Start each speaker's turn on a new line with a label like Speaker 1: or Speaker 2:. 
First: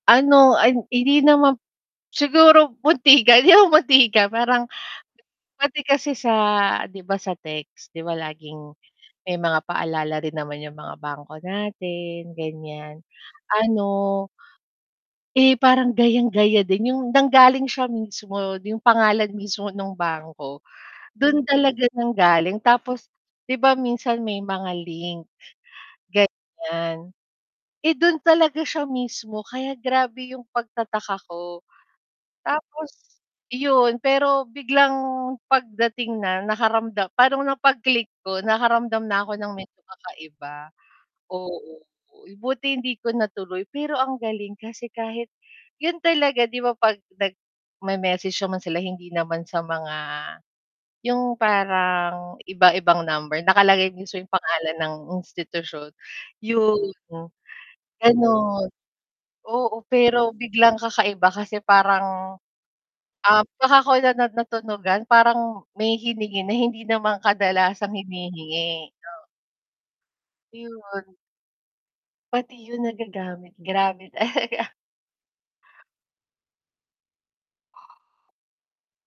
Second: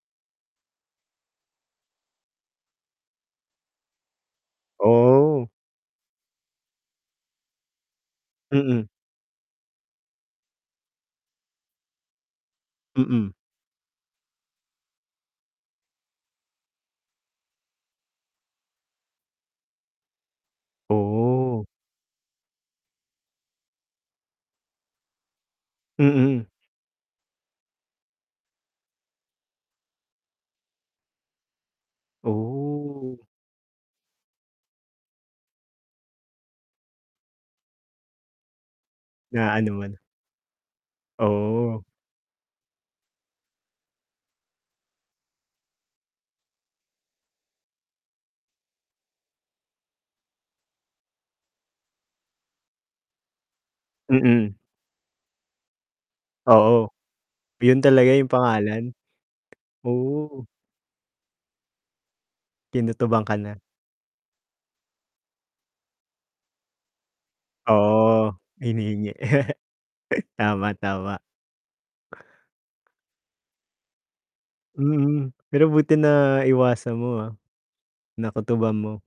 Speaker 1: Ano, ay hindi naman siguro muntikan yung muntikan parang
Speaker 2: Oo.
Speaker 1: pati kasi sa 'di ba sa text 'di ba laging
Speaker 2: Mm.
Speaker 1: may mga paalala rin naman yung mga bangko natin, ganyan.
Speaker 2: Mm.
Speaker 1: Ano eh parang gayang-gaya din yung nanggaling siya mismo yung pangalan mismo ng bangko, dun
Speaker 2: Oo.
Speaker 1: talaga nang galing. Tapos, 'di ba minsan may mga link,
Speaker 2: Mm.
Speaker 1: ganyan. Eh dun talaga siya mismo kaya grabe yung pagtataka ko.
Speaker 2: Oh.
Speaker 1: Tapos yun, pero biglang pagdating na nakaramdam parang nung pag-click ko nakaramdam na ako
Speaker 2: Na
Speaker 1: ng
Speaker 2: ano
Speaker 1: medyo
Speaker 2: man.
Speaker 1: kakaiba. Oo,
Speaker 2: Oo.
Speaker 1: buti hindi ko natuloy. Pero ang galing kasi kahit yun talaga 'di ba, pag nag may message naman sila hindi naman sa mga yung parang, iba-ibang number nakalagay sa pangalan din dun yung
Speaker 2: Mm.
Speaker 1: pangalan ng institusyon, yun,
Speaker 2: Oo, yun talaga yung
Speaker 1: ganon.
Speaker 2: pangalan?
Speaker 1: Oo, pero
Speaker 2: Oo.
Speaker 1: biglang kakaiba kasi parang
Speaker 2: Kinutuban ka
Speaker 1: um
Speaker 2: na.
Speaker 1: saka ko lang na na natunugan parang, may hiningi na hindi naman kadalasang
Speaker 2: Oo,
Speaker 1: hinihingi.
Speaker 2: hinihingi.
Speaker 1: [unintelligible]
Speaker 2: Tama,
Speaker 1: Yun.
Speaker 2: tama.
Speaker 1: Pati yun nagagamit grabe talaga.
Speaker 2: Mhm, pero buti na iwasan mo, ah. Nakutuban mo.